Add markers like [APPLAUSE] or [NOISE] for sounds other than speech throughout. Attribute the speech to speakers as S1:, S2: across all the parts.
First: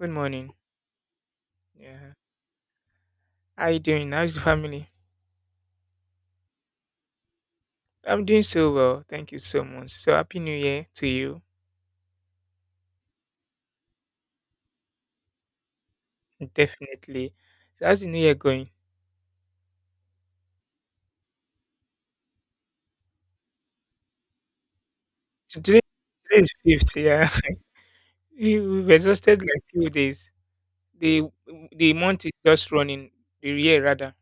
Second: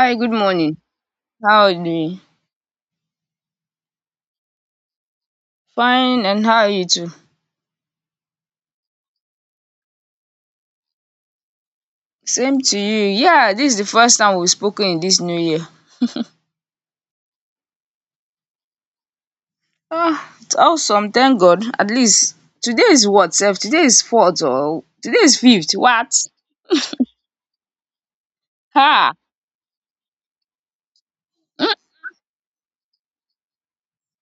S1: Good
S2: good
S1: morning.
S2: morning. How are you
S1: Yeah.
S2: doing?
S1: How you doing? How's the family?
S2: Fine, and how are you too?
S1: I'm doing so well. Thank you so much. So happy new year to you.
S2: Same to you. Yeah, this is the first time we've spoken in this new year.
S1: Definitely. So how's the new year going?
S2: Ah, it's awesome. Thank God. At least today is what, sef? Today is fourth or today is
S1: So
S2: fifth.
S1: today,
S2: What?
S1: today is fifth, yeah. [LAUGHS] We've
S2: Ha!
S1: exhausted like few days. The the month is just running. The year rather.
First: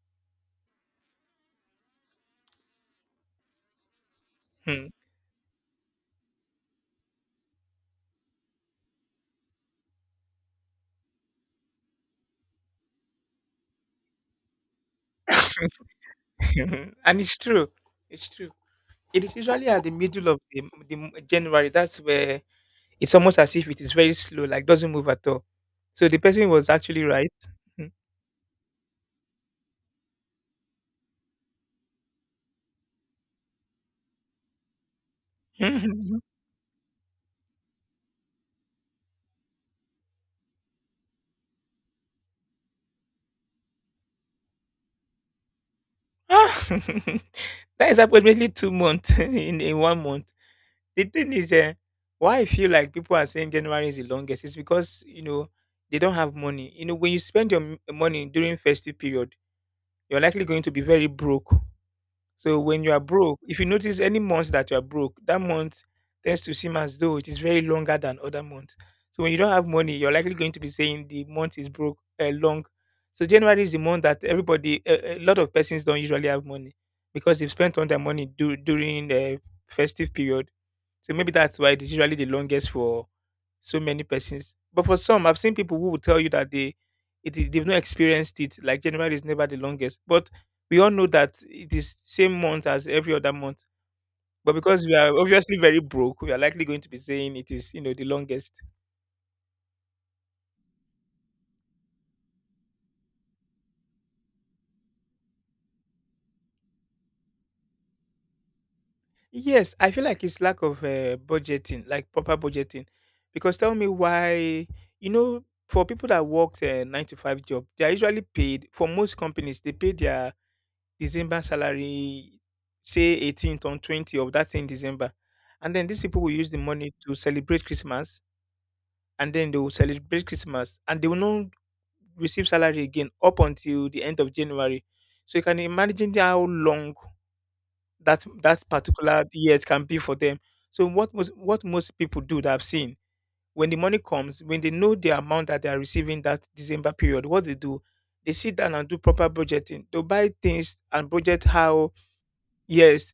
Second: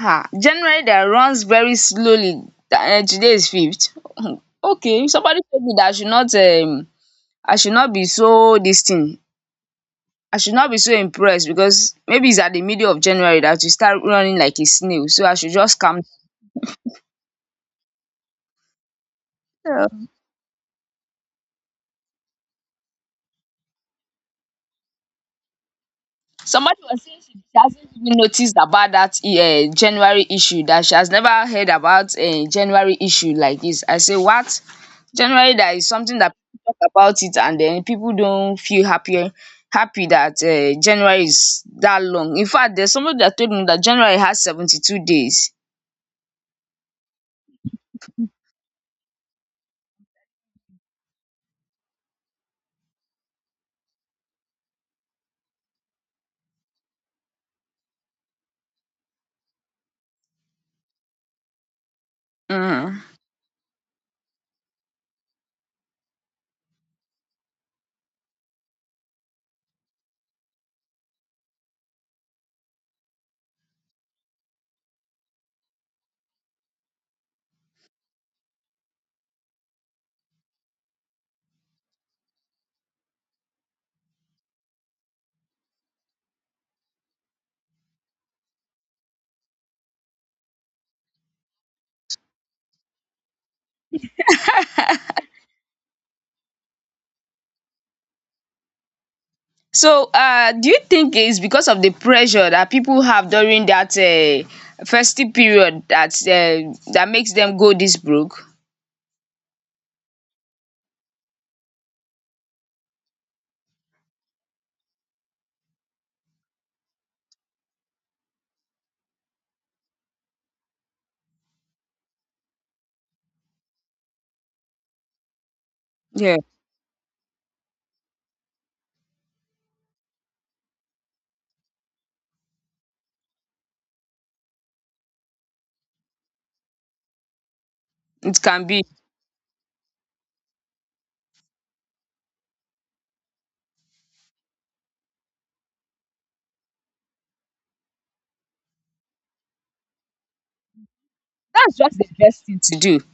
S2: Ha! January that runs very slowly. Today is fifth. [LAUGHS]
S1: Hmm.
S2: Okay, somebody told me that I should not be so this thing. I should not be so impressed because maybe it's at the middle of January that you start running like a snail. So I should just calm.
S1: [LAUGHS] And it's true. It's true. It is usually at
S2: Yeah.
S1: the middle of January. That's where it's almost as if it is very slow, like doesn't move at all. So the person was
S2: Somebody was
S1: actually
S2: saying
S1: right.
S2: she hasn't even noticed about that January issue, that she has never heard about a January issue like this. I say, what? January, that is something
S1: [LAUGHS]
S2: that people talk about it, and then people don't feel happy that January is that long. In fact, there's somebody that told me that January has 72 days.
S1: Ah, [LAUGHS] that is approximately 2 months [LAUGHS] in 1 month. The thing is, eh, Why I feel like people are saying January is the longest is because they don't have money. You know, when you spend your money during festive period, you're likely going to be very broke. So when you are
S2: Mm.
S1: broke, if you notice any month that you are broke, that month tends to seem as though it is very longer than other months. So when you don't have money, you're likely going to be saying the month is broke long. So January is the month that everybody, a lot of persons don't usually have money because they've spent all their money during the festive period. So maybe that's why it's usually the longest for so many persons. But for some, I've seen people who will tell you that they've not experienced it. Like January is never the longest, but we all know that it is same month as every other month. But because we are obviously very broke, we are likely going to be saying it is, you know, the longest.
S2: So, do you think it's because of the pressure that people have during that festive period, that makes them go this broke?
S1: Yes, I feel like it's lack of budgeting, like proper budgeting. Because tell me why, you know, for people that work a nine to five job, they are usually paid. For most companies, they pay their December salary, say 18th on 20th of that same December, and then these people will
S2: Yeah.
S1: use the money to celebrate Christmas and then they will celebrate Christmas and they will not receive salary again up until the end of January. So you can imagine how long that
S2: It can
S1: that
S2: be.
S1: particular year can be for them. So what most people do that I've seen when the money comes, when they know the amount that they are receiving that December period, what they do, they sit down and do proper budgeting. They'll buy things and budget
S2: That's
S1: how
S2: just the best thing to do.
S1: yes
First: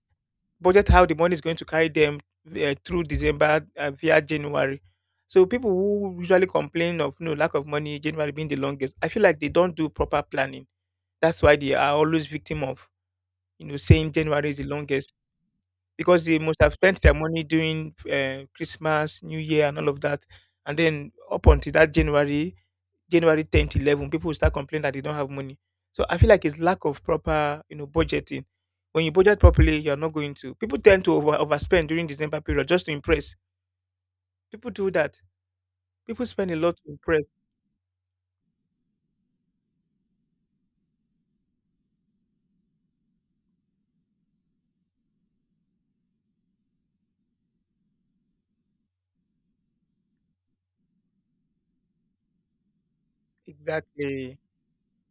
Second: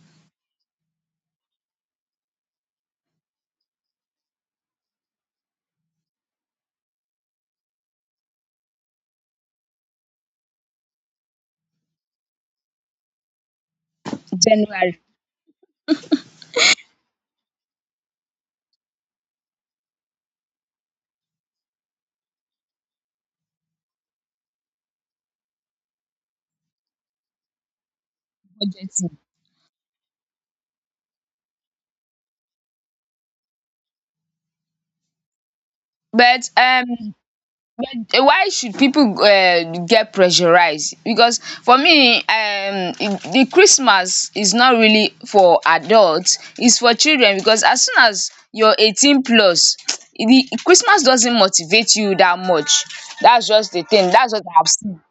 S1: budget how the money is going to carry them through December via January. So people who usually complain of no lack of money, January being the longest, I feel like they don't do proper planning. That's why they are always victim of, you know, saying January is the
S2: January
S1: longest because they must have spent their money doing Christmas, New Year, and all of that, and then up until that January, January 10th, 11, people will start complaining that they don't have money. So I feel like it's lack of proper, you know, budgeting. When you
S2: budgeting.
S1: budget properly, you're not going to. People tend to overspend during December period just to impress. People do that. People
S2: But
S1: spend a lot to
S2: um
S1: impress.
S2: but why should people get pressurized? Because for me the Christmas is not really for adults. It's for children, because as soon as you're 18 plus [TSK] the Christmas doesn't motivate you that much. That's just the thing. That's
S1: Exactly.
S2: what I have seen.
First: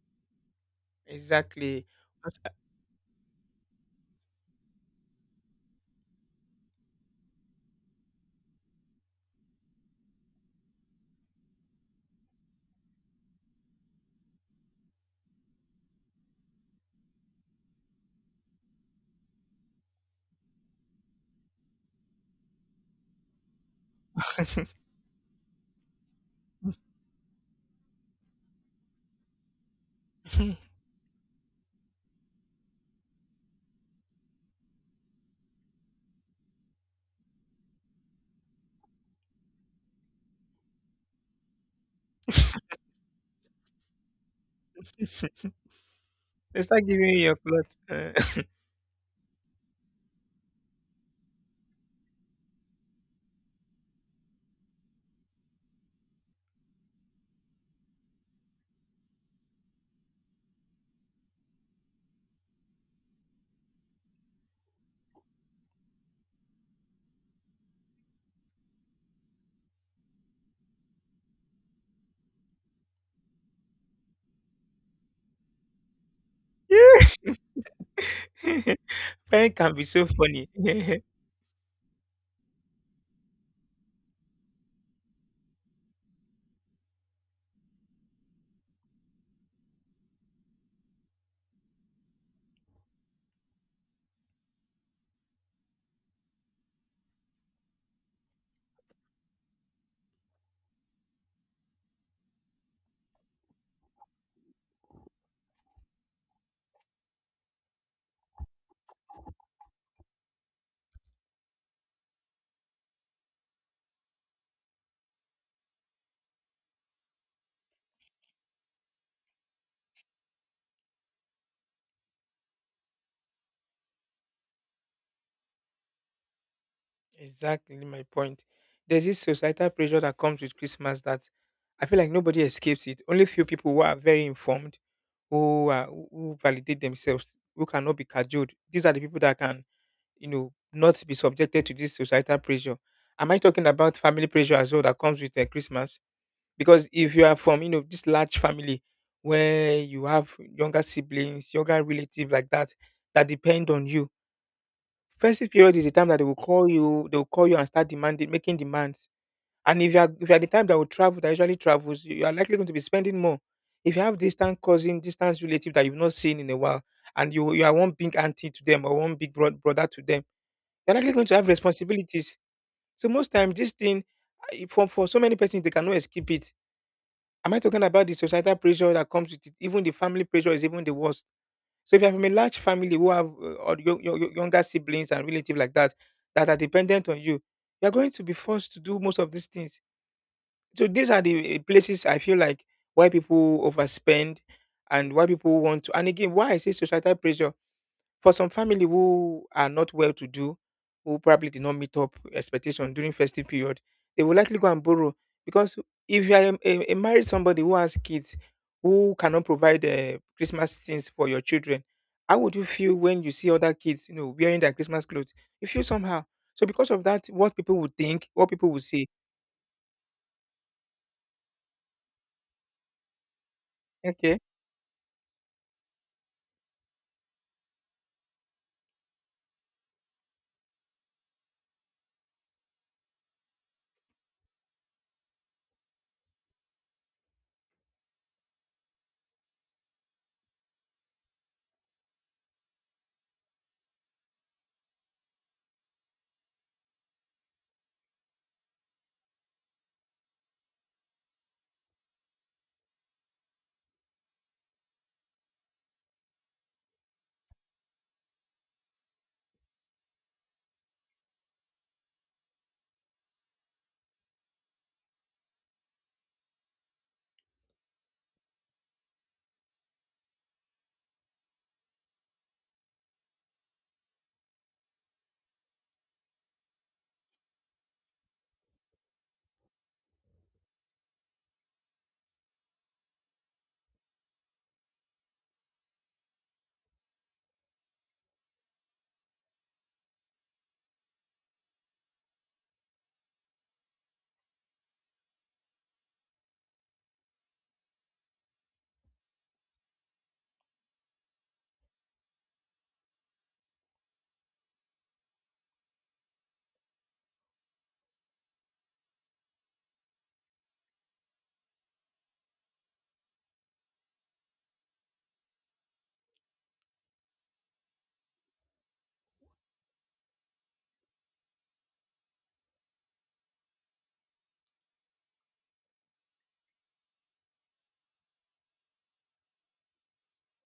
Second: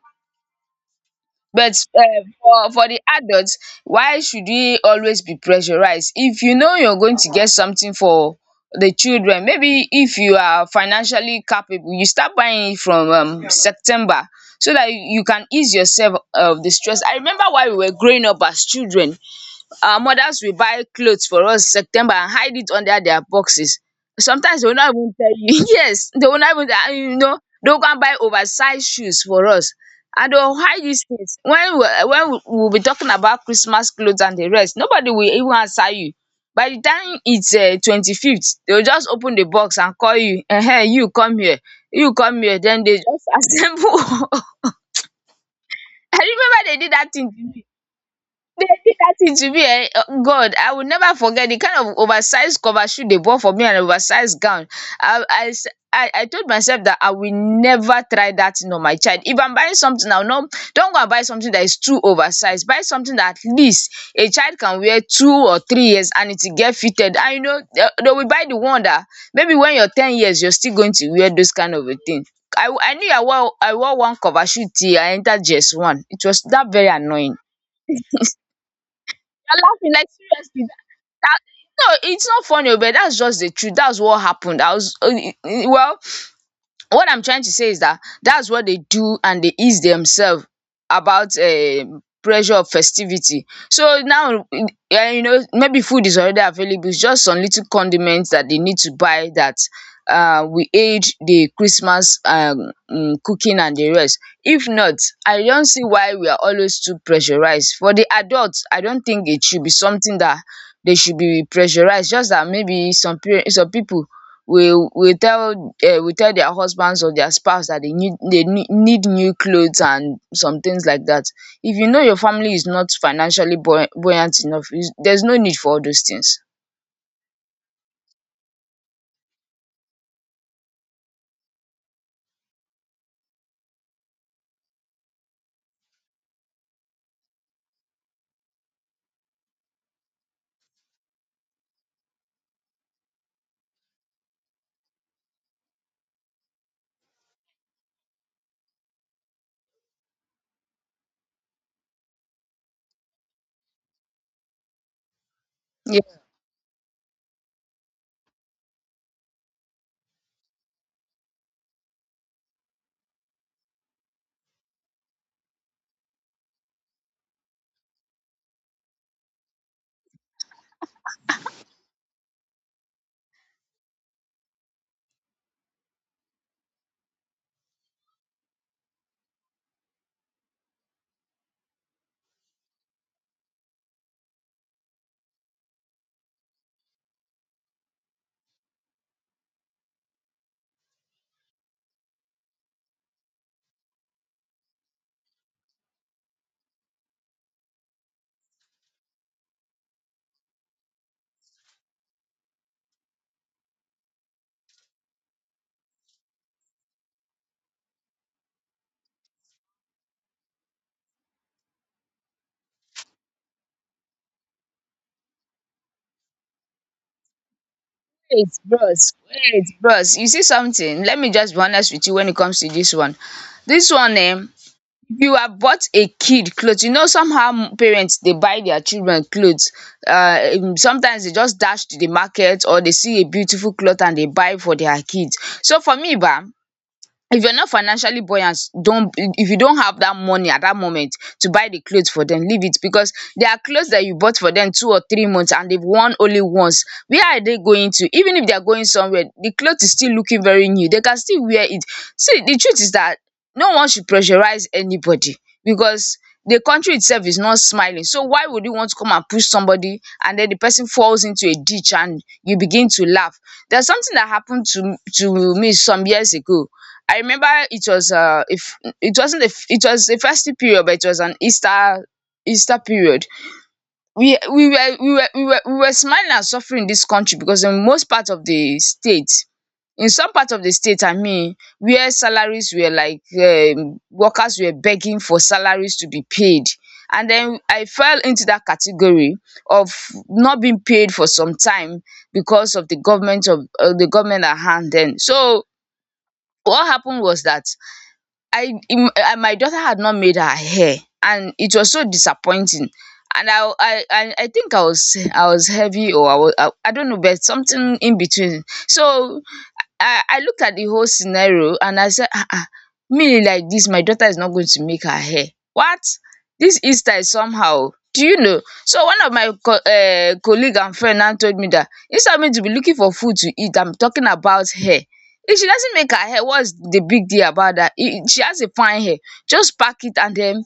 S2: But
S1: Exactly.
S2: um
S1: [LAUGHS]
S2: for for the adult, why should we always be pressurized? If you know you're going to get something for the children, maybe if you are financially capable, you start buying it from September, so that you can ease yourself of the stress. I remember while we were growing up as children, our mothers will buy cloth for us September and hide it under their boxes. Sometimes they will not even tell you, [LAUGHS] yes, they will not even they will go and buy oversize shoes for us, and they will hide these things. When we will be talking about Christmas cloth and the rest, nobody will even answer you. By the time it's 25th, they will just open the box and call you, you come here, you come here, then they just [LAUGHS] assemble. [LAUGHS] I
S1: They
S2: remember they
S1: start
S2: did
S1: giving
S2: that
S1: you
S2: thing
S1: your
S2: to
S1: plot.
S2: me.
S1: Uh,
S2: That to me, eh, God, I will never forget the kind of oversized cover shoe they bought for me, and oversized gown. I I s- I told myself that I will never try that thing on my child. If I'm buying something, I will no, don't go and buy something that is too oversized. Buy something that at least a child can wear 2 or 3 years and it will get fitted. And you know, they will buy the one that maybe when you're 10 years, you're still going to wear those kind of a thing. I knew I wore one cover shoe till I entered GS1. It was that very
S1: [LAUGHS]
S2: annoying.
S1: yeah. [LAUGHS] Parent
S2: You're
S1: can be
S2: laughing
S1: so
S2: like
S1: funny.
S2: seriously, that,
S1: [LAUGHS]
S2: that no, it's not funny, oh, but that's just the truth. That's what happened. I was well, what I'm trying to say is that that's what they do, and they ease themselves about pressure of festivity. So now, you know, maybe food is already available, it's just some little condiments that they need to buy that will aid the Christmas cooking and the rest. If not, I don't see why we are always too pressurized. For the adults, I don't think it should be something that they should be pressurized, just that maybe some people will will tell will tell their husbands or their spouse that they need new clothes and some things like that. If you know your family is not financially buoyant enough, there's no need for all those things.
S1: Exactly my point. There's this societal pressure that comes with Christmas that I feel like nobody escapes it. Only few people who are very informed who validate themselves, who cannot be cajoled. These are the people that can, you know, not be subjected to this societal pressure. Am I talking about family pressure as well that comes with Christmas? Because if you are from, you know, this large family where you have younger siblings, younger relatives like that, that depend on you. Festive period is the
S2: Yeah,
S1: time that they will call you, they will call you and start demanding, making demands. And if you are the type that will travel, that usually travels, you are likely going to be spending more. If you have distant cousin, distant relative that you've not seen in a while, and you are one big auntie to them or one big brother to them, you're likely going to have responsibilities. So most times, this thing, for so many persons, they cannot escape it. Am I talking about the societal pressure that comes with it? Even the family pressure is even the worst. So if you have a large family who have or younger siblings and relatives like that that are dependent on you, you are going to be forced to do most of these things. So these are the places I feel like why people overspend and why people want to. And again, why I say societal pressure, for some family who are not well to do, who probably did not meet up expectation during festive period, they will likely go and borrow because if you are a married somebody who has kids who cannot provide Christmas things for your children, how would you feel when you see other kids, you know, wearing their Christmas clothes? You feel somehow. So because of that, what people would think, what
S2: wait,
S1: people would say,
S2: bros, wait, bros. You see something? Let me just be honest with you when it comes to this one. This one,
S1: okay.
S2: you have bought a kid cloth. You know, somehow, parents dey buy their children cloth, sometimes they just dash to the market, or they see a beautiful cloth and they buy for their kids. So for me, ba, if you're not financially buoyant, don't, if you don't have that money at that moment to buy the clothes for them, leave it. Because there are clothes that you bought for them 2 or 3 months and they've worn only once. Where are they going? To even if they're going somewhere, the clothes is still looking very new, they can still wear it. See, the truth is that no one should pressurize anybody, because the country itself is not smiling. So why would you want to come and push somebody, and then the person falls into a ditch and you begin to laugh? There's something that happened to me some years ago. I remember it was if it wasn't a f- it was a festive period, but it was an Easter period. We were we were we were we were smiling and suffering in this country, because in most part of the state, in some part of the state, I mean, where salaries were like, workers were begging for salaries to be paid. And then I fell into that category of not being paid for some time, because of the government of, the government at hand then. So what happened was that I I my daughter had not made her hair, and it was so disappointing. And I think I was heavy, or I was I don't know, but something in between. So I looked at the whole scenario and I said, ah ah, me like this, my daughter is not going to make her hair. What? This Easter is somehow. Do you know? So one of my co colleague and friend now told me that, instead of me to be looking for food to eat, I'm talking about hair. If she doesn't make her hair, what's the big deal about that? If she has a fine hair, just pack it, and then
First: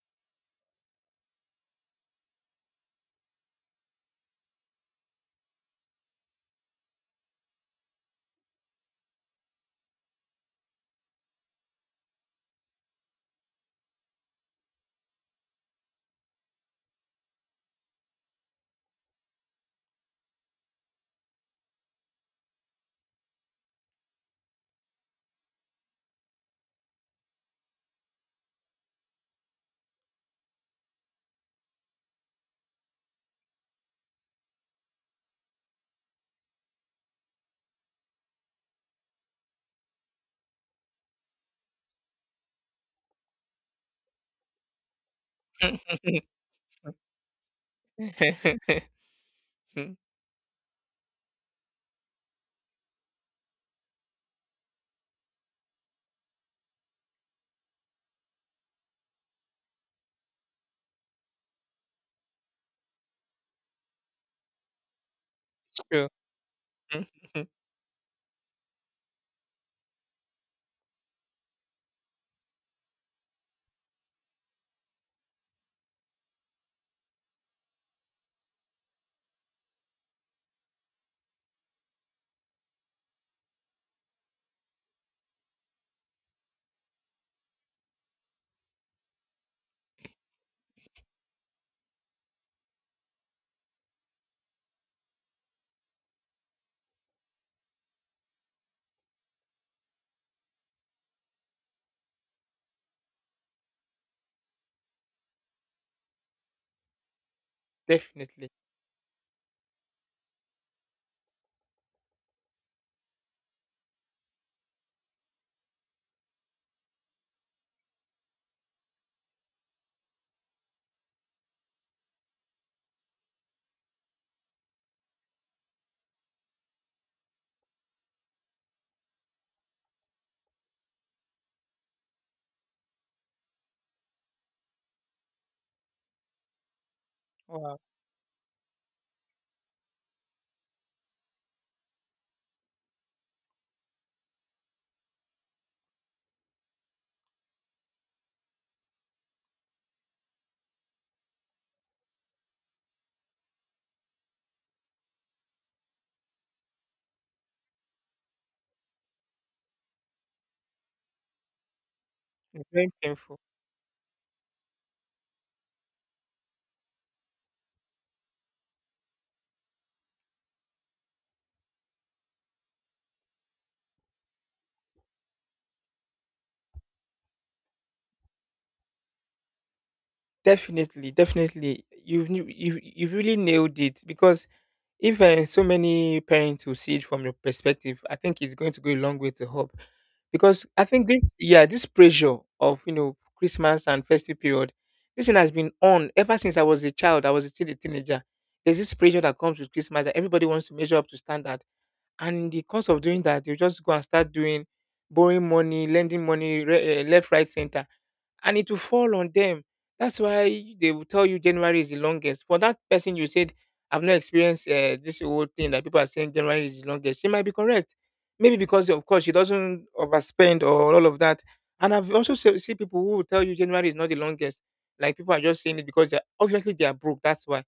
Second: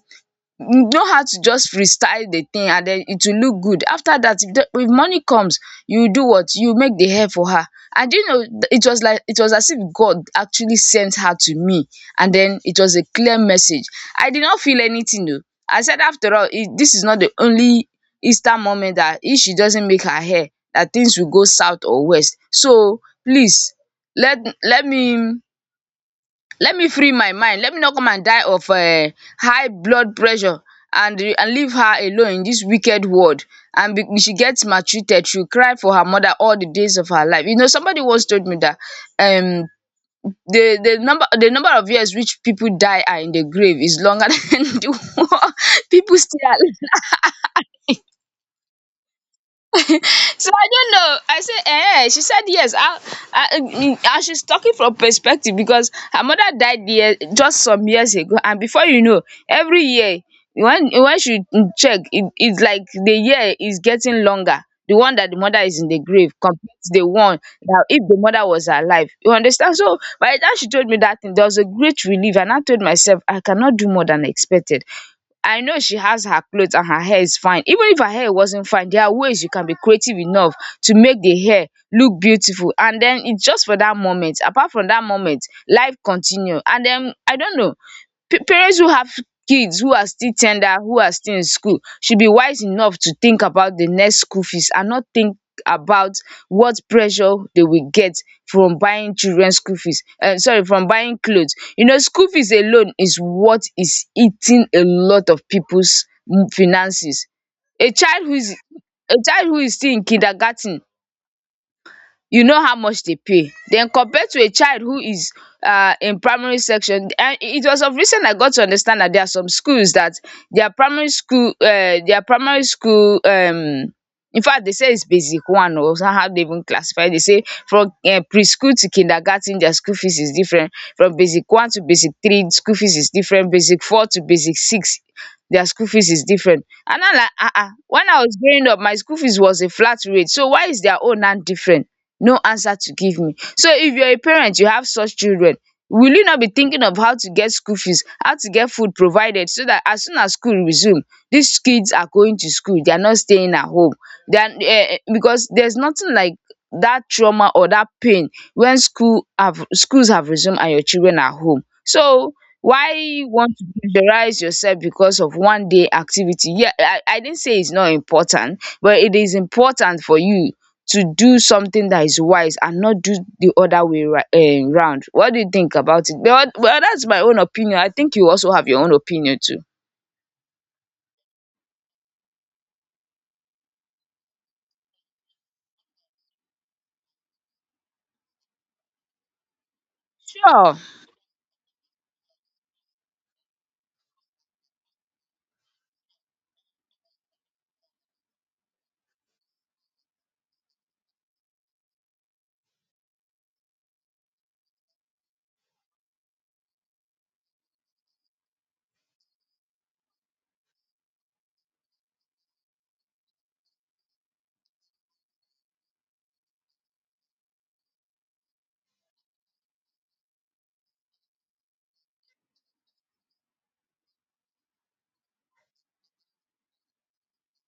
S2: know how to just freestyle the thing, and then it will look good. After that, if the, if money comes, you do what? You make the hair for her. And do you know, it was like, it was as if God actually sent her to me. And then it was a clear message. I did not feel anything though. I said, after all, it, this is not the only Easter moment that if she doesn't make her hair, that things will go south or west. So please, let let me, let me free my mind, let me not come and die of high blood pressure, and leave her alone in this wicked world. She gets maltreated, she will cry for her mother all the days of her life. You know, somebody once told me that, um the number of years which people die are in the grave is longer [LAUGHS] than the [LAUGHS] people still alive.
S1: [LAUGHS] [LAUGHS] Mm.
S2: So I don't know. I said, eh. She said yes. And she's talking from perspective, because her mother died year, just some years ago, and before you know, every year, when she, check, it's like the year is getting longer. The one that the mother is in the
S1: True.
S2: grave compared to
S1: [LAUGHS]
S2: the one that if the mother was alive. You understand? So by the time she told me that thing, there was a great relief, and I told myself I cannot do more than expected. I know she has her clothes and her hair is fine. Even if her hair wasn't fine, there are ways you can be creative enough to make the hair look beautiful. And then it's just for that moment. Apart from that moment, life continue. And then I don't know. Parents who have kids who are still in school should be wise enough to think about the next school fees, and not think about what pressure they will get from buying children school fees, sorry, from buying cloth. You know, school fees alone is what is eating a lot of people's finances. a child who
S1: Definitely.
S2: is a child who is still in kindergarten, you know how much they pay. Then compared to a child who is, in primary section. And it was of recent I got to understand that there are some schools that their primary school in fact they say it's basic one. One o How they even classify, they say from preschool to kindergarten their school fees is different, from basic one to basic three school fees is different, basic four to basic six their school fees is different. And I'm like, ah ah,
S1: Wow.
S2: when I was growing up my school fees was a flat rate, so why is their own now different? No answer to give me. So if you're a parent, you have such children, will you not be thinking of how to get school fees, how to get food provided so that as soon as school resume these kids are going to school, they are not staying at home. They are because there's nothing like that trauma or that pain when schools have resumed and your children are home. So
S1: It's very
S2: why you
S1: painful.
S2: want to pressurize yourself because of one day activity? Yeah, I didn't say it's not important, but it is important for you to do something that is wise and not do the other way round. What do you think about it? Well, that's my own opinion. I think you also have your own opinion too.
S1: Definitely, definitely. You've you you you've really nailed it because if so many parents will see it from your perspective, I think it's going to go a long way to help. Because
S2: Sure.
S1: I think this yeah, this pressure of, you know, Christmas and festive period, this thing has been on ever since I was a child, I was still a teenager. There's this pressure that comes with Christmas that everybody wants to measure up to standard, and in the course of doing that they'll just go and start doing borrowing money, lending money, left, right, center, and it will fall on them. That's why they will tell you January is the longest. For that person you said, I've not experienced this whole thing that people are saying January is the longest, she might be correct, maybe because of course she doesn't overspend or all of that. And I've also see people who will tell you January is not the longest, like people are just saying it because they're obviously they are broke. That's why,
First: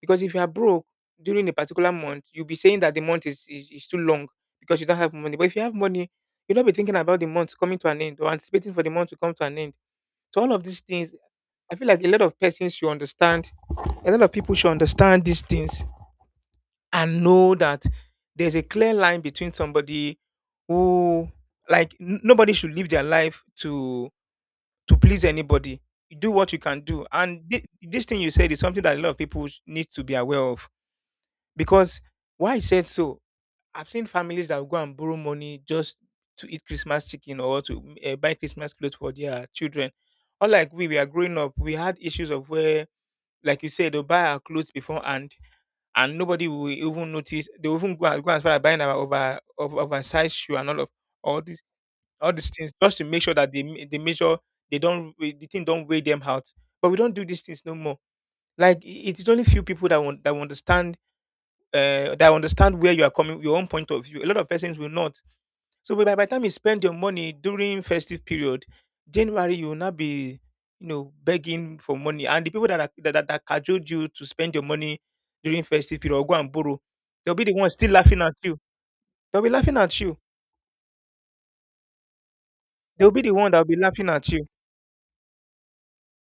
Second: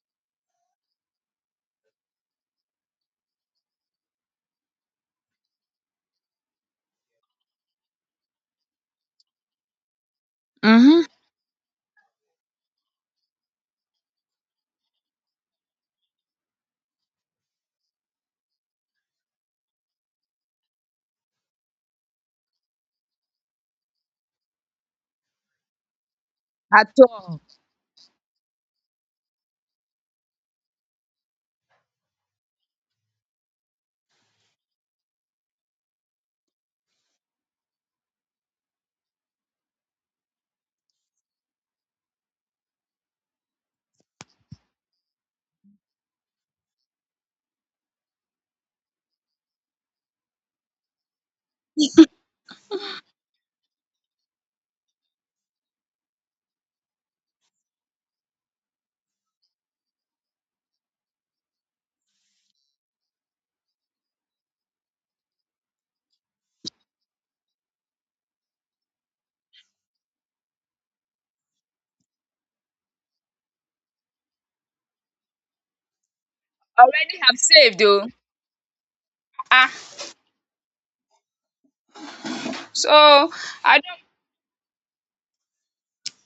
S1: because if you are broke during a particular month, you'll be saying that the month is too long because you don't have money. But if you have money, you'll not be thinking about the month coming to an end or anticipating for the month to come to an end. So all of these
S2: Mm-hmm.
S1: things, I feel like a lot of persons should understand, a lot of people should understand these things and know that there's a clear line between somebody who, like, nobody should live their life to please anybody. You do what you can
S2: At
S1: do. And
S2: all.
S1: this thing you said is something that a lot of people need to be aware of. Because why I said so, I've seen families that will go and borrow money just to eat Christmas chicken or to buy Christmas clothes for their children. Unlike we are growing up, we had issues of where, like you said, they'll buy our clothes beforehand and nobody will even notice. They'll even go and, go and start buying our oversized shoe and all of all these all these things just to make sure that they, they measure, they don't, the thing don't weigh them out. But we don't do these things no more. Like it is only few people that want that will understand that understand where you are coming, your own point of view. A lot of persons will not. So by the time you spend your money during festive period, January you will not be, you know, begging for money. And the people that are, that, that cajoled you to spend your money during festive period or go and borrow,
S2: Already
S1: they'll
S2: have
S1: be the ones
S2: saved
S1: still
S2: though.
S1: laughing at you. They'll be
S2: Ah,
S1: laughing at you. They'll be
S2: so
S1: the one that'll be
S2: I don't
S1: laughing at you.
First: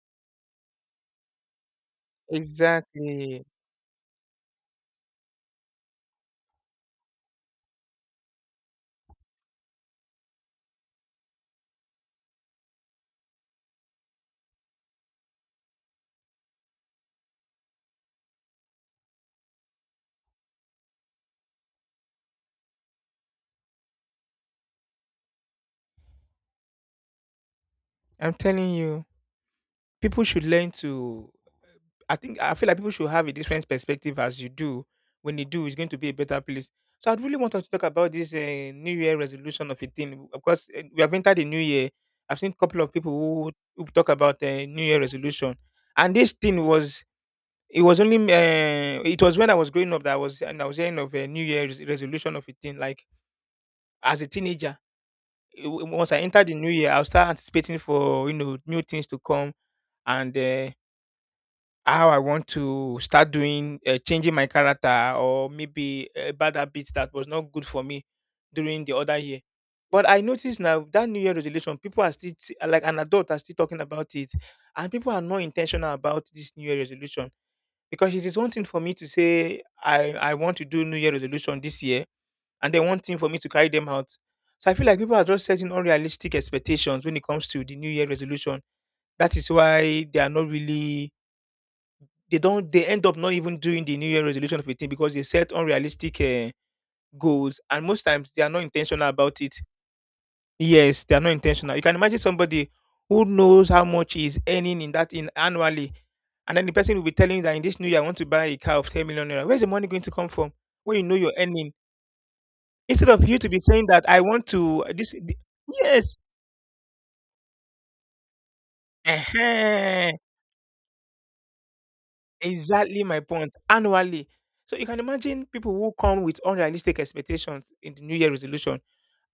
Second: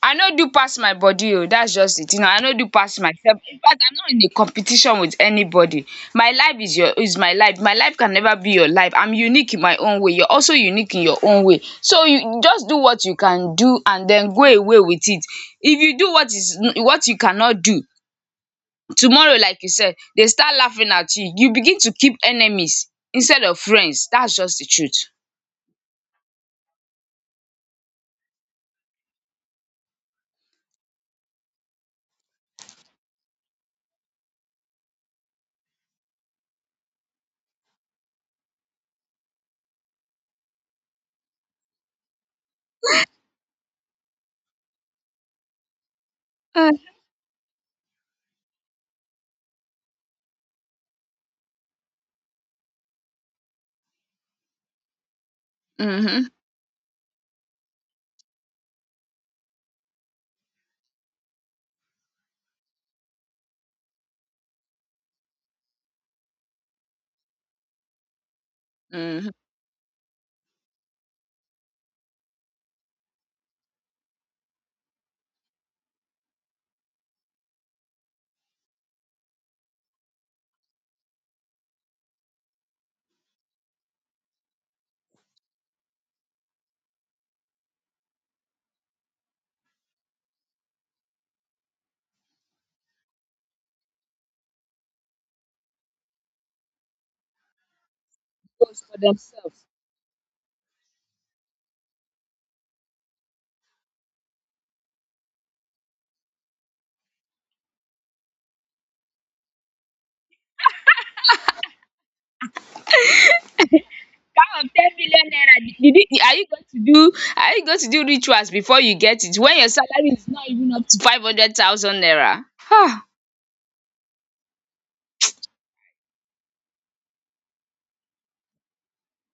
S2: I no do pass my body oh. That's just it. You know, I no do pass myself.
S1: Exactly.
S2: In fact, I'm not in a competition with anybody. My life is my life. My life can never be your life. I'm unique in my own way. You're also unique in your own way. So you just do what you can do and then go away with it. If you do what you cannot do, tomorrow like you said, they start laughing at you. You begin to keep enemies instead of friends. That's just the truth.
S1: I'm telling you, people should learn to, I think I feel like people should have a different perspective as you do. When you do, it's going to be a better place. So I'd really want us to talk about this New Year resolution of a thing. Of course, eh, we have entered the New Year. I've seen a couple of people who talk about New Year resolution, and this thing
S2: um
S1: was it Was only it was when I was growing up that I was hearing of a New Year resolution of a thing. Like as a teenager, once I
S2: mhm.
S1: entered the New Year, I'll start anticipating for new things to come and how I want to start doing changing my character or maybe a bad habit that was not good for me during the other
S2: Mhm.
S1: year. But I notice now that New Year resolution, people are still like an adult are still talking about it, and people are not intentional about this New Year resolution because it is one thing for me to say I want to do New Year resolution this year, and then one thing for me to carry them out. So I feel like people are just setting unrealistic expectations when it comes to the New Year resolution. That is why they end up not even doing the new year resolution of a thing because they set unrealistic goals, and most times they are not
S2: Goes for
S1: intentional about
S2: themself.
S1: it. Yes, they are not intentional. You can imagine somebody who knows how much he is earning in annually, and then the person will be telling you that in this new year I want to buy a car of 10 million naira. Where's the money going to come from when you know you're earning? Instead of you to be saying that I want
S2: Out of
S1: to
S2: ten
S1: this
S2: million naira, did it,
S1: yes.
S2: are you going to do rituals before you get it when your salary
S1: Ehen.
S2: is not even up to 500,000 naira? um
S1: Exactly my point. Annually. So you can imagine people who come with unrealistic expectations in the New Year resolution.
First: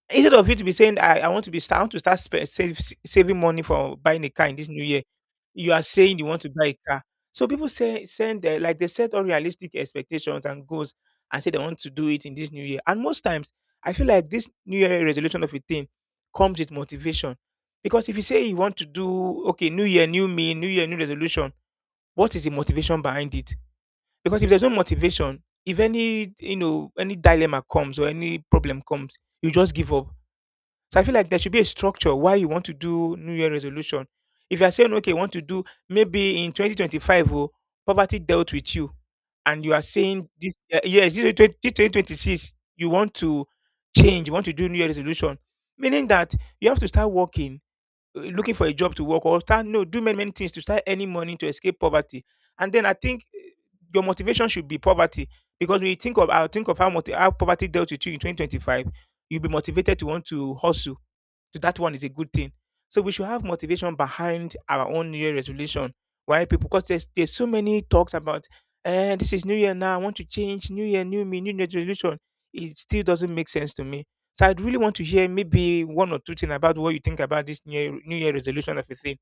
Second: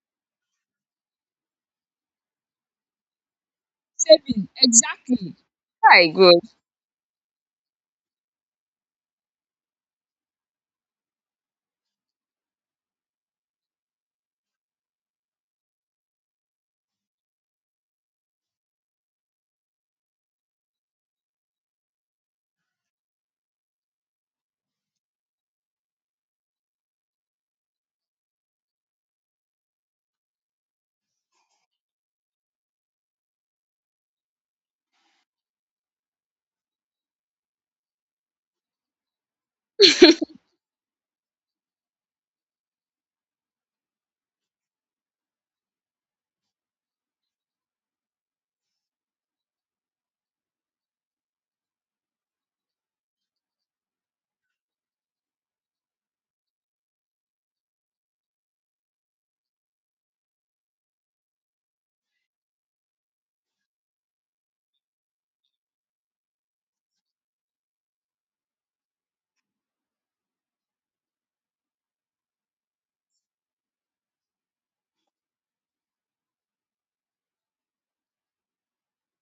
S1: Instead of you to be saying, I want to be start I want to start save, saving money for buying a car
S2: Saving,
S1: in this New Year,
S2: exactly.
S1: you are
S2: My
S1: saying you
S2: God.
S1: want to buy a car. So people say send like they set unrealistic expectations and goals and say they want to do it in this New Year. And most times, I feel like this New Year resolution of a thing comes with motivation. Because if you say you want to do, okay, New Year, new me, New Year, new resolution, what is the motivation behind it? Because if there's no motivation, if any you know any dilemma comes or any problem comes, you just give up. So I feel like there should be a structure why you want to do New Year resolution. If you are saying, okay, I want to do maybe in 2025, oh, poverty dealt with you, and you are saying this yes, this 2026, you want to change, you want to do New Year resolution, meaning that you have to start working, looking for a job to work, or start no do many many things to start earning money to escape poverty. And then I think your motivation should be poverty, because when you think of I'll think of how, multi, how poverty dealt with you in 2025, you'll be motivated to want to hustle. So that one is a good thing. So we should have motivation behind our own New Year resolution. Why people? Because there's so many talks about, this is New Year now. I want to change. New Year, New Me, New Year resolution. It still doesn't make sense to me. So I'd really want to hear maybe one or two things about what you think about this New Year, New Year resolution of a thing.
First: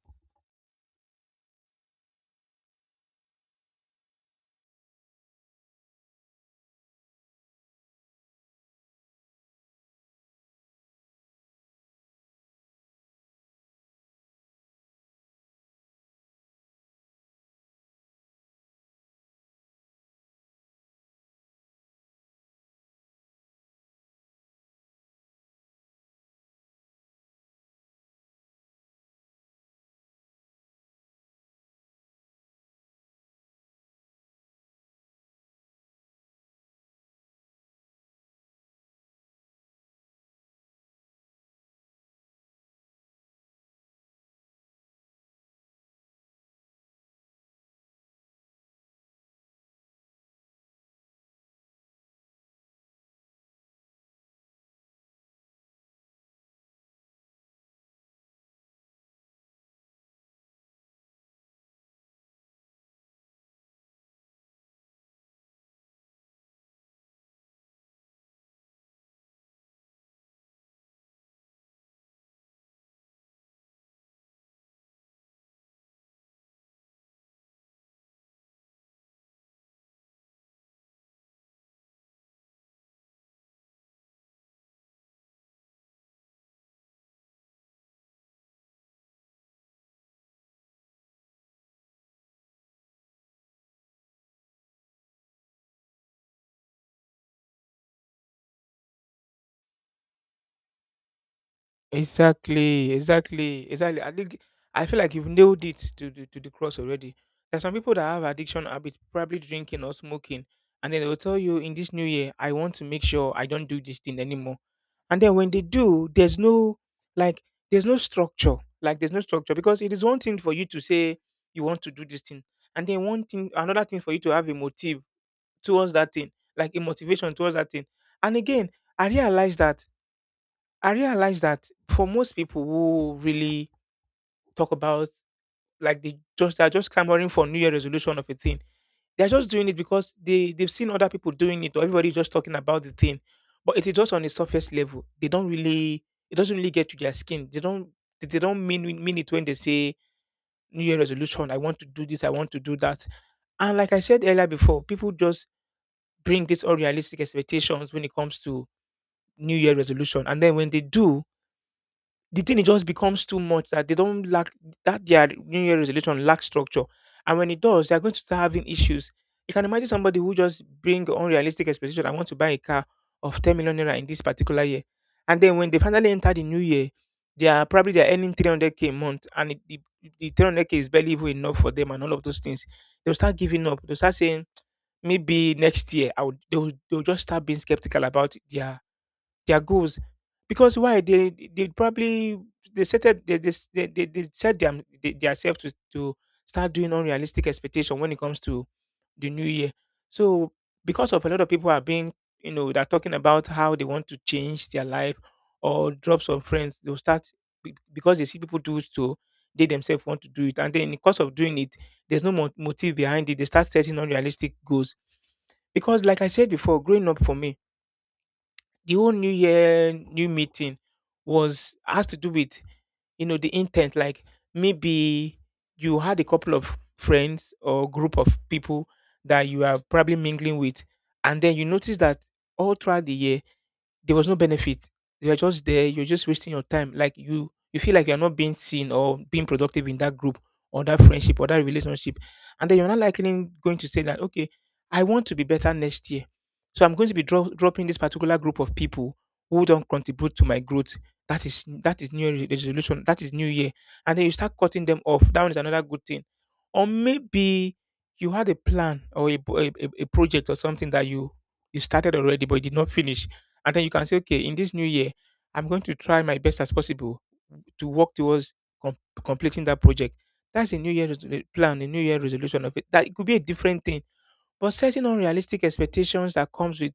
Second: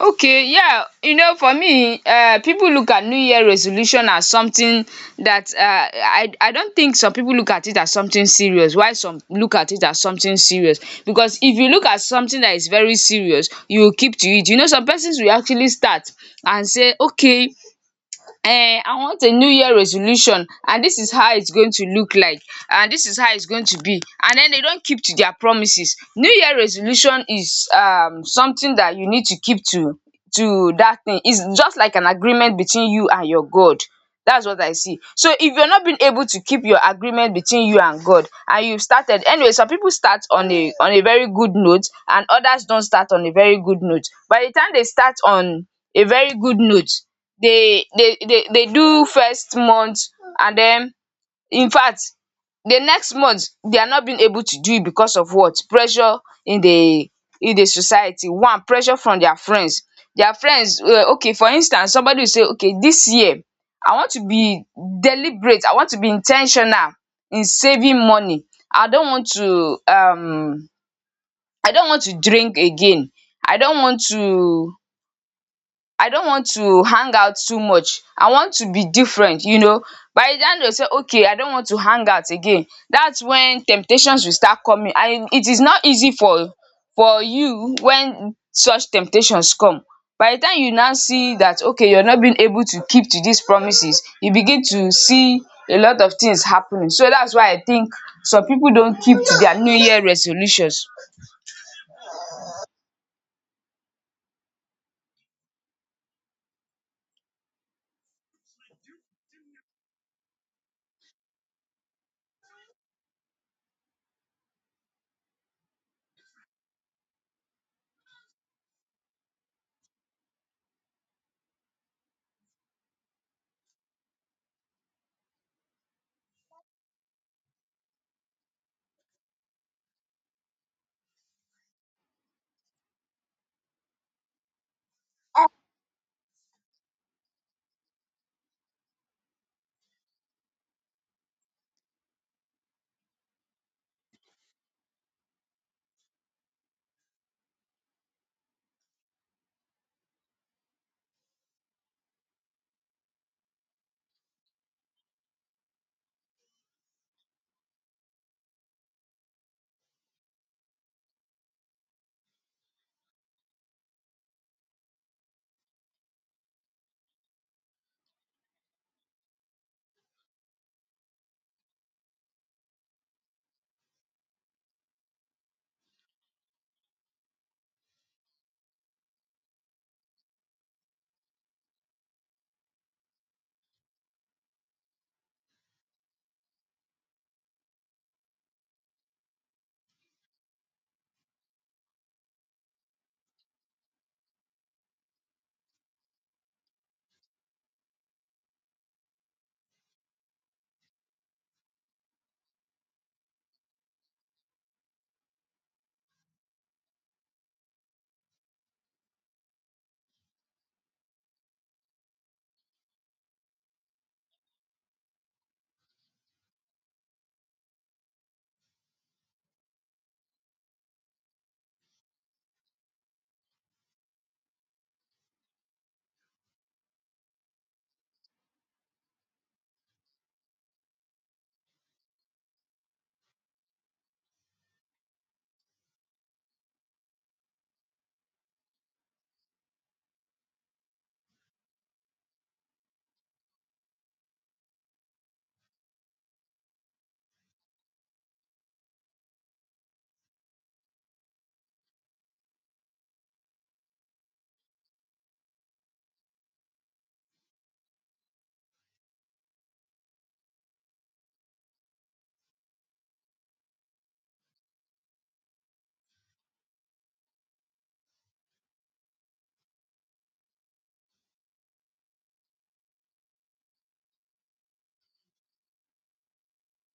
S2: Okay, yeah, you know, for me, people look at New Year resolution as something that I don't think some people look at it as something serious, while some look at it as something serious. Because if you look at something that is very serious, you will keep to it. You know, some persons will actually start and say, okay, I want a New Year resolution and this is how it's going to look like, and this is how it's going to be, and then they don't keep to their promises. New Year resolution is something that you need to keep to that thing. It's just like an agreement between you and your God. That's what I see. So if you're not being able to keep your agreement between you and God, and you've started anyway, some people start on a very good note and others don't start on a very good note. By the time they start on a very good note, dey dey dey dey do first month, and den infact the next month they are not being able to do it, because of what? Pressure in the in the society. One pressure from their friends. Their friends, okay, for instance somebody will say, okay, dis year I want to be deliberate, I want to be in ten tional in saving money. I don't want to drink again. I don't want to I don't want to hang out too much. I want to be different. By the time they say, okay, I don't want to hang out again, that's when temptations will start coming. And it is not easy for you when such temptations come. By the time you now see that, okay, you're not being able to keep to these promises, you begin to see a lot of things happening. So that's why I think some people don't keep to their New Year resolutions.
S1: Exactly, exactly, exactly. I think I feel like you've nailed it to the cross already. There's some people that have addiction habits, probably drinking or smoking, and then they will tell you in this new year, I want to make sure I don't do this thing anymore. And then when they do, there's no, like, there's no structure. Like there's no structure, because it is one thing for you to say you want to do this thing, and then one thing another thing for you to have a motive towards that thing, like a motivation towards that thing. And again, I realized that I realized that for most people who really talk about, like they just they're just clamoring for New Year resolution of a thing. They're just doing it because they've seen other people doing it, or everybody's just talking about the thing. But it is just on a surface level. They don't really, it doesn't really get to their skin. They don't mean it when they say New Year resolution. I want to do this. I want to do that. And like I said earlier before, people just bring these unrealistic expectations when it comes to New Year resolution. And then when they do, the thing it just becomes too much that they don't lack that their new year resolution lacks structure. And when it does, they're going to start having issues. You can imagine somebody who just bring unrealistic expectation. I want to buy a car of 10 million naira in this particular year, and then when they finally enter the new year, they are probably they're earning 300k a month, and the 300k is barely even enough for them and all of those things. They'll start giving up. They'll start saying maybe next year I would they'll just start being skeptical about their goals. Because why? They probably they set it- they s- they set themselves to start doing unrealistic expectation when it comes to the new year. So, because of a lot of people are being, you know, they're talking about how they want to change their life or drop some friends, they'll start because they see people do it, so they themselves want to do it, and then in the course of doing it, there's no motive behind it. They start setting unrealistic goals because, like I said before, growing up for me the whole new year new meeting was has to do with, you know, the intent. Like maybe you had a couple of friends or group of people that you are probably mingling with, and then you notice that all throughout the year there was no benefit. You are just there. You're just wasting your time. Like you feel like you're not being seen or being productive in that group or that friendship or that relationship, and then you're not likely going to say that, okay, I want to be better next year, so I'm going to be dropping this particular group of people who don't contribute to my growth. That is new resolution. That is new year, and then you start cutting them off. That one is another good thing. Or maybe you had a plan or a project or something that you started already but you did not finish, and then you can say, okay, in this new year, I'm going to try my best as possible to work towards com- completing that project. That's a new year resolu- plan, a new year resolution of it. That it could be a different thing, but setting unrealistic expectations that comes with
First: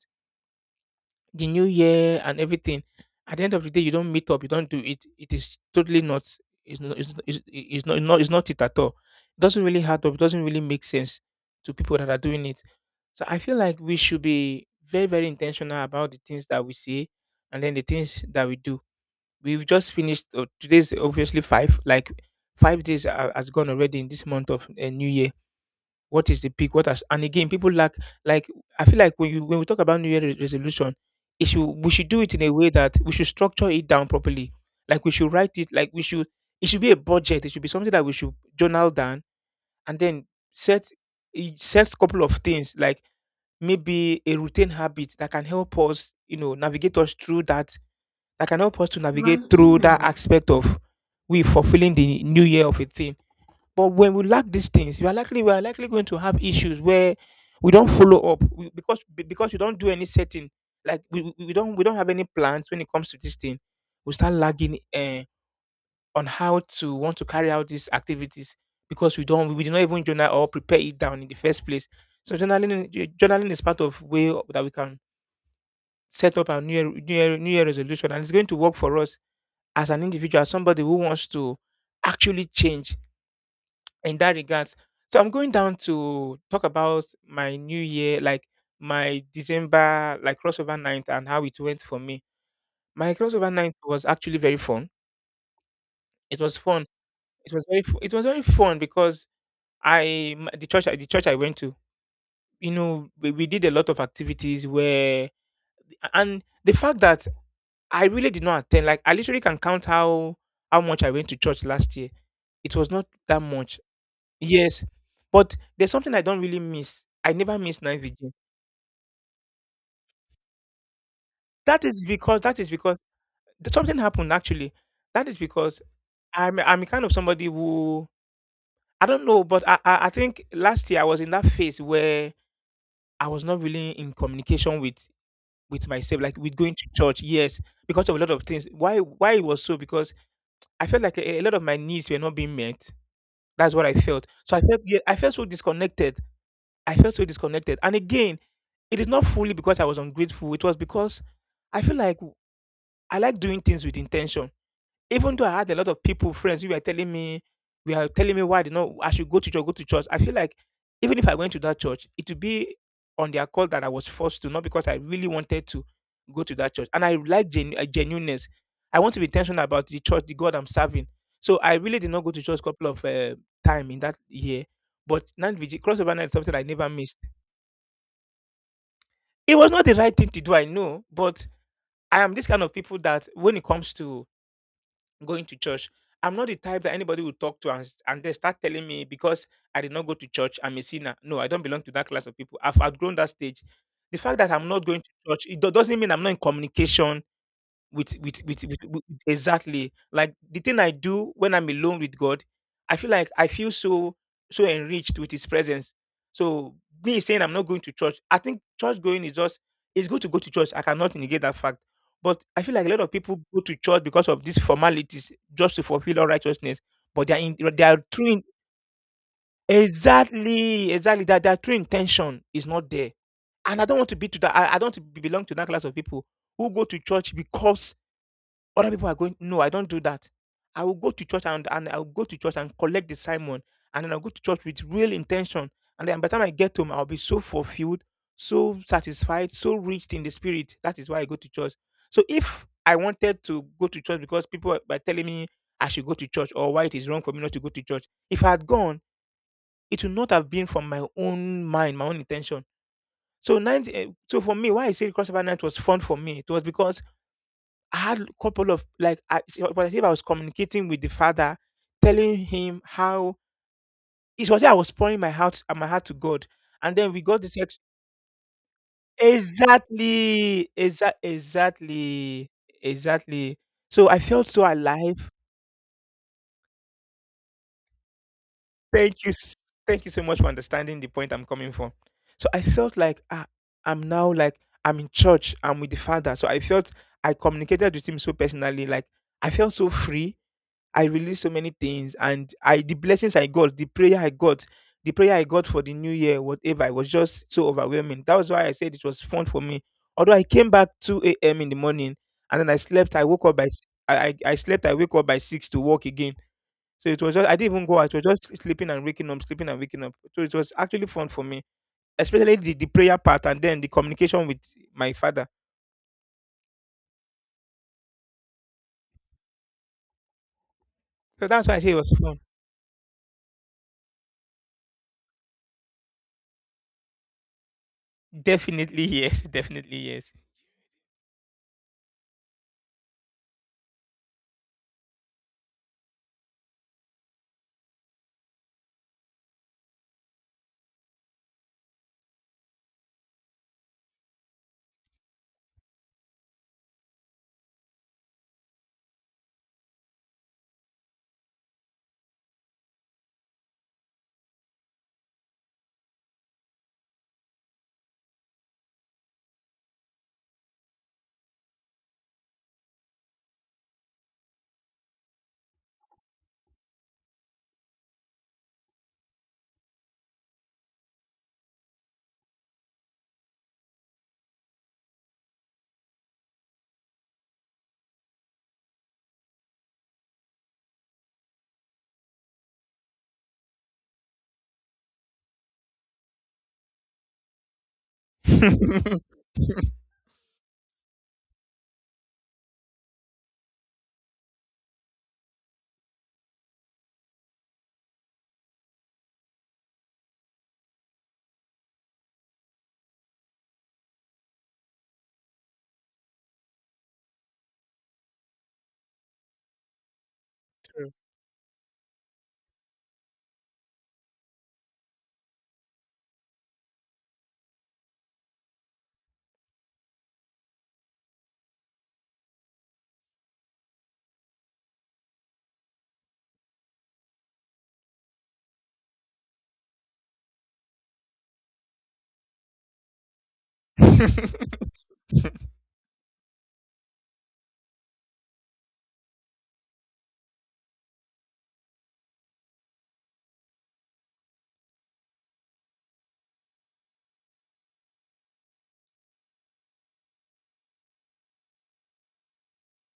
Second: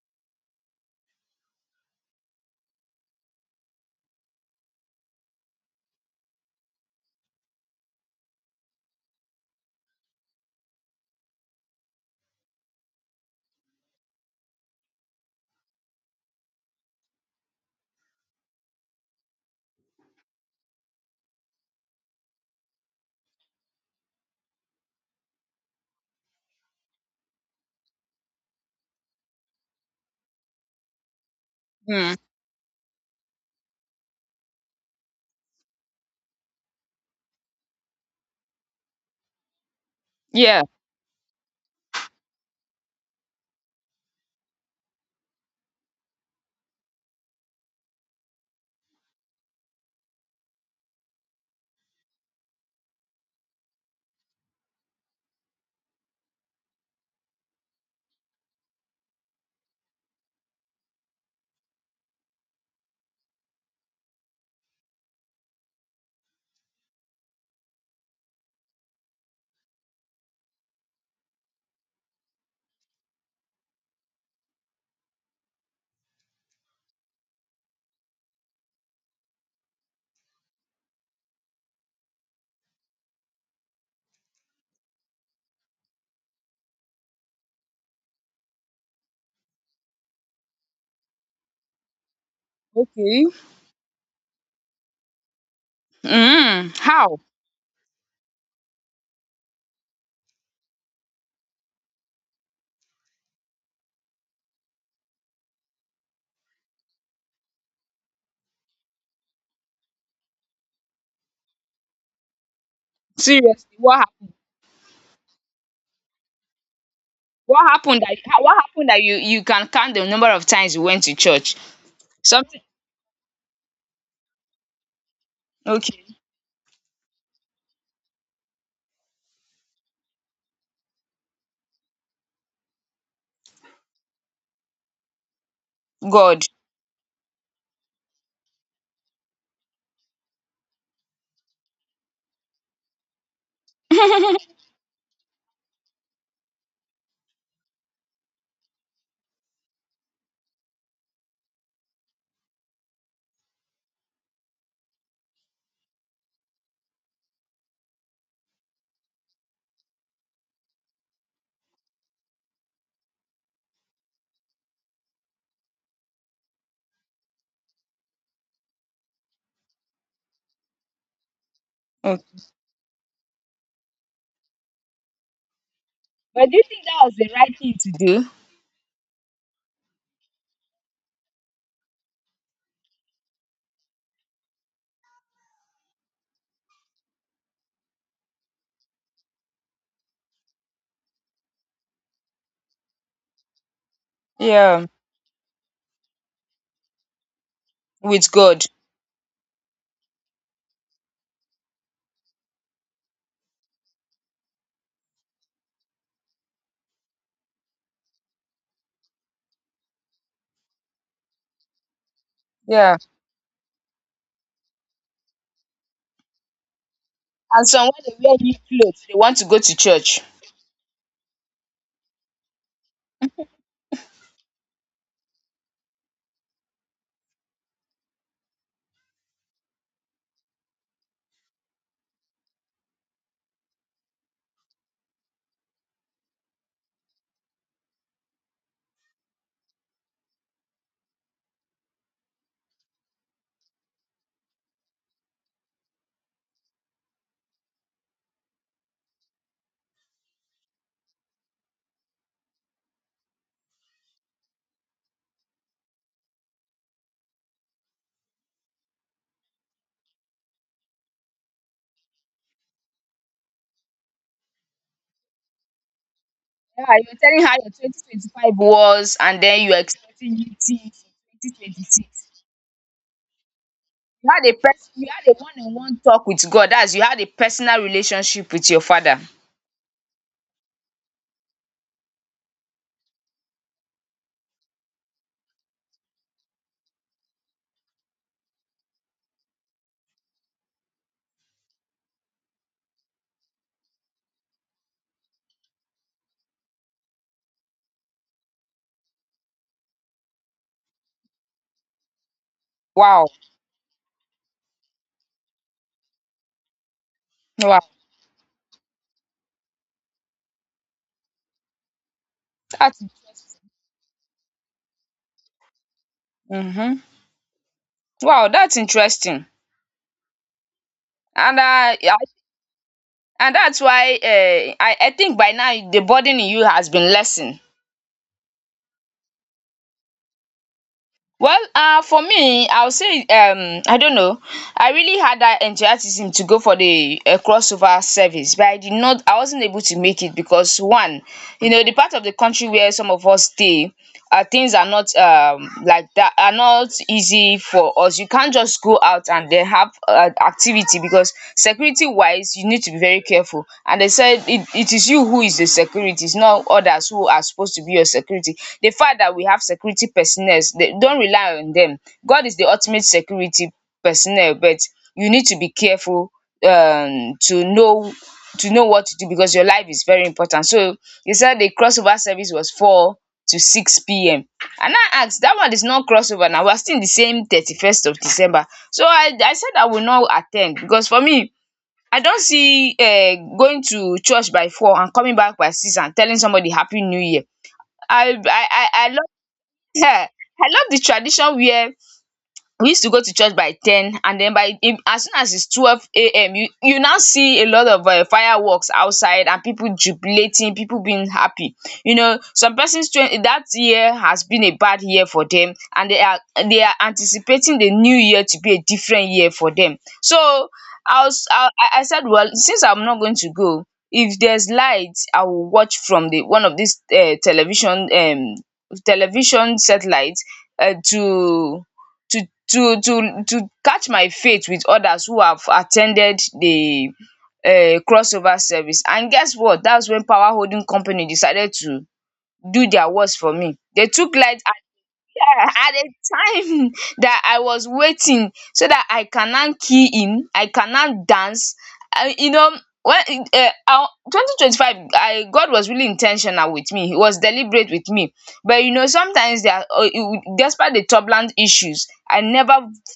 S1: the new year and everything, at the end of the day, you don't meet up, you don't do it. It is totally not. It's not. It's not it at all. It doesn't really add up. It doesn't really make sense to people that are doing it. So I feel like we should be very, very intentional about the things that we say and then the things that we do. We've just finished, today's obviously five, like 5 days has gone already in this month of New Year. What is the peak? What has, and again people lack, like, I feel like when you when we talk about New Year resolution, it should we should
S2: Hmm.
S1: do it in a way that we should structure it down properly. Like we should write it, like we should, it should be a budget. It should be something that we should journal down, and then
S2: Yeah.
S1: set, set couple of things, like maybe a routine habit that can help us, you know, navigate us through that, that can help us to navigate one, through that, mhm, aspect of we fulfilling the new year of a thing. But when we lack these things, we are likely, we are likely going to have issues where we don't follow because because we don't do any setting. Like we don't, we don't have any plans when it comes to this thing. We start lagging. On how to want to carry out these activities because we did not even journal or prepare it down in the first place. So journaling journaling is part of way that we can set up our new year, new year resolution and it's going to work for us as an individual, as somebody who wants to actually change in that regards. So I'm going down to talk about my new year, like my December like crossover night and how it went for me. My
S2: Okay.
S1: crossover night was actually very fun. It was
S2: Mm.
S1: fun.
S2: How?
S1: It was it was very fun because the church I went to, you know, we did a lot of activities where and the fact that I really did not attend, like I literally can count how much I went to church last year. It was not that
S2: Seriously,
S1: much.
S2: what happened?
S1: Yes. But there's something I don't really miss. I never
S2: What
S1: miss night
S2: happened that
S1: vigil.
S2: what happened that you can count the number of times you went to church?
S1: That is because,
S2: Something.
S1: something happened actually. That is because
S2: Okay,
S1: I'm kind of somebody who I don't know, but I think last year I was in that phase where I was not really in communication with myself, like
S2: God.
S1: with going to church, yes, because of a lot of things. Why it was so? Because I felt like a lot of my needs were not being met. That's what I felt. So I felt yeah, I felt so disconnected. I felt so disconnected. And again, it is not fully because I was ungrateful. It was because I feel like I like doing things with intention. Even though I had a lot of people, friends who were telling me why they know I should go to church, go to church. I feel like even if I went to that church, it would be on their call that I was forced to, not because I really wanted to go to that church. And I like genuineness. I want to be intentional about the church, the God I'm serving. So I really did not go
S2: Okay.
S1: to church a couple of time in that year. But night vigil, crossover night is
S2: But
S1: something
S2: do
S1: I
S2: you think
S1: never
S2: that was
S1: missed.
S2: the right thing to do?
S1: It was not the right thing to do, I know, but I am this kind of people that when it comes to going to church. I'm not the type that anybody will talk to and they start telling me because I did not go to church, I'm a sinner. No, I don't belong to that class of people. I've outgrown that stage. The fact that I'm not
S2: Yeah,
S1: going to church, it doesn't mean I'm not in communication. With
S2: with
S1: with with
S2: God.
S1: with with exactly. Like the thing I do when I'm alone with God, I feel like I feel so enriched with his presence. So me saying I'm not going to church, I think church going is just it's good to go to church. I cannot negate that fact. But I feel like a
S2: Yeah.
S1: lot of people go to church because of these formalities just to fulfill all righteousness. But
S2: And
S1: they
S2: some,
S1: are
S2: when they
S1: true
S2: wear
S1: in-
S2: new clothes, they want to go to church.
S1: exactly, exactly that their true intention is not there. And I don't want to be to that I don't want to belong to that class of people who go to church because other people are going, no, I don't do that. I will go to church and I'll go to church and collect the Simon. And then I'll go to church with real intention. And then by the time I get home, I'll be so fulfilled, so satisfied, so rich in the spirit. That is why I go to church. So if I wanted to go to church because people were telling me I should go to church or why it is wrong for me not to go to church, if I had gone, it would not have been from my own mind, my own intention. So so for me, why I say crossover night was fun for me, it was because I had a couple of like I it was as if I was communicating with the father, telling him how it was I was pouring my heart to God.
S2: Yeah,
S1: And then
S2: you're
S1: we got
S2: telling her your 2025 was, and then you're expecting new
S1: exactly,
S2: things in 2026.
S1: exactly, exactly. So I felt so
S2: You had
S1: alive.
S2: a one-on-one talk with God. That's, you had a personal relationship with your father.
S1: Thank you, s- thank you so much for understanding the point I'm coming from. So I felt like ah, I'm now like I'm in church. I'm with the father. So I felt I communicated with him so personally. Like I felt so free I released so many things and I the blessings I got, the prayer I got for the new year, whatever, it was just so overwhelming. That was why I said it was fun for me. Although I came back 2 a.m. in the morning and then I slept, I
S2: Wow.
S1: woke up by s- I slept, I wake up by 6 to work again. So it was just I didn't
S2: Wow.
S1: even go out, it was just sleeping and waking up, sleeping and waking up. So it was actually fun for me. Especially the
S2: That's
S1: prayer part
S2: interesting.
S1: and then the communication with my father.
S2: Mm-hmm. Wow, that's interesting.
S1: So
S2: And
S1: that's why I say it
S2: I,
S1: was
S2: I
S1: fun.
S2: and that's why I think by now the burden in you has been lessened.
S1: Definitely yes, [LAUGHS] definitely
S2: Well, for me, I'll say, I don't know. I really had that enthusiasm to go for the crossover service, but I did not. I wasn't able to make it because, one, you know, the part of the country where some of us stay, things are not like that, are not easy for us. You can't just go out and then have activity because, security wise, you need to be very careful. And they said, it is you who is the security, it's not others who are supposed to be your security. The fact that we have security personnel, they don't rely on them. God is the ultimate security personnel, but you need to be careful um to know to know what to do because your life is very important. So they said the crossover service was four to six pm. And I asked, that one is not crossover. Now we are still in the same 31st of December. So I said, I will not attend, because for me, I don't see going to church by 4 and coming back by 6 and telling somebody happy new year. I love
S1: yes.
S2: [LAUGHS]
S1: [LAUGHS]
S2: um I love the tradition where we used to go to church by 10 and then by im as soon as it's 12 a.m. you now see a lot of fireworks outside, and people jubilating, people being happy. You know, some persons, twen that year has been a bad year for them, and they are anticipating the new year to be a different year for them, so
S1: True.
S2: I said, well, since I'm not going to go, if there's light I will watch from the one of these television, television satellite, um to to catch my faith with others who have attended the crossover service. And guess what, that's when power holding company decided to do their worst for me. They took light. [LAUGHS]
S1: [LAUGHS]
S2: Yeah, at a time [LAUGHS] that I was waiting so that I cannot key in, I cannot dance. You know, when 2025, I God was really intentional with me. He was deliberate with me. But you know, sometimes, despite the turbulent issues,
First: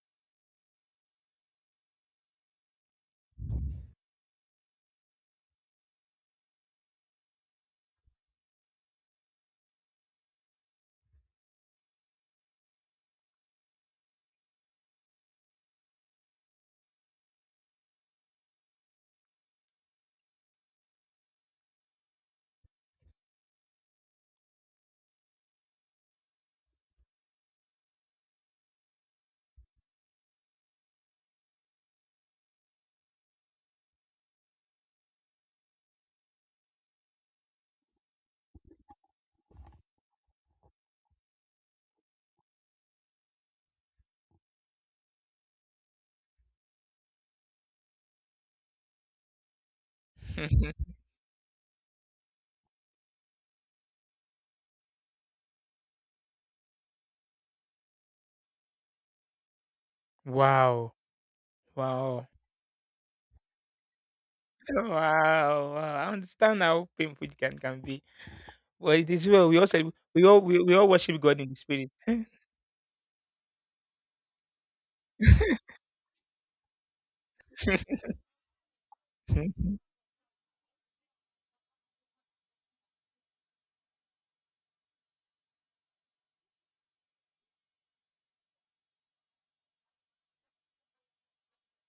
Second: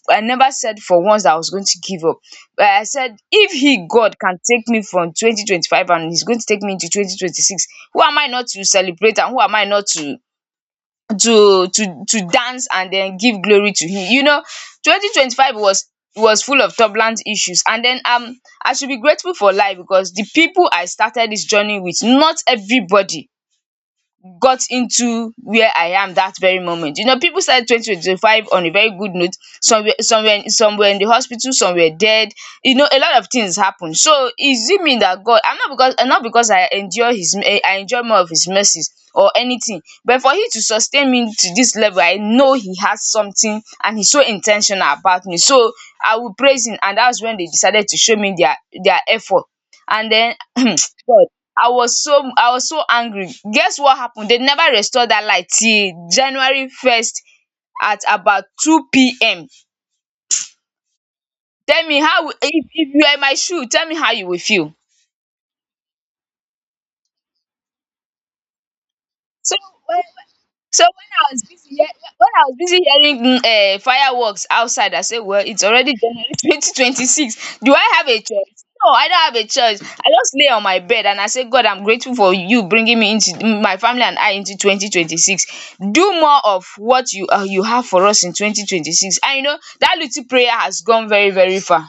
S2: I never said for once that I was going to give up. But I said, if He, God, can take me from 2025 and He's going to take me into 2026, who am I not to celebrate, and who am I not to to dance and then give glory to him. You know, 2025 was full of turbulent issues, and then I should be grateful for life, because the people I started this journey with, not everybody got into where I am that very moment. You know, people started 2025 on a very good note. Some were in the hospital, some were dead. You know, a lot of things happened. So is it mean that God? I'm not, because not because I enjoy more of His mercies or anything, but for Him to sustain me to this level, I know He has something, and He's so intentional about me. So I will praise Him, and that's when they decided to show me their effort, and then [CLEARS THROAT] God. I was so angry. Guess what happened? They never restored that light till January 1st at about two pm.
S1: Wow.
S2: Tell me
S1: Wow.
S2: how, if you are in my shoe, tell me how you will feel.
S1: Wow, wow. I understand how painful it can be. But it is well.
S2: So
S1: We all say
S2: when
S1: we
S2: So
S1: all
S2: when
S1: worship
S2: I
S1: God
S2: was
S1: in the
S2: busy hea
S1: spirit.
S2: when I was busy hearing fireworks outside, I say, well, it's already January [LAUGHS] 2026. Do I have a choice? No, I don't have a choice.
S1: [LAUGHS]
S2: I just lay on my bed and I say, God, I'm grateful for you bringing me into, my family and I, into 2026. Do more of what you have for us in 2026, and you know that little prayer has gone very very far.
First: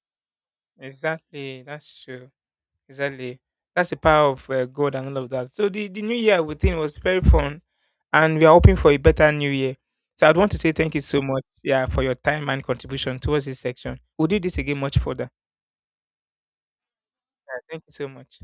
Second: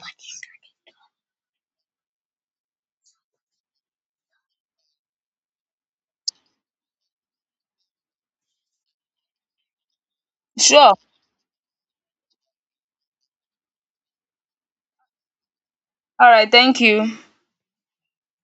S1: exactly. That's true. Exactly. That's the power of God and all of that. So the new year within was very fun, and we are hoping for a better new year. So I'd want to say
S2: Sure,
S1: thank you so much, yeah, for your time and contribution towards this section. We'll do this again much further.
S2: alright, thank you.
S1: Yeah, thank you so much.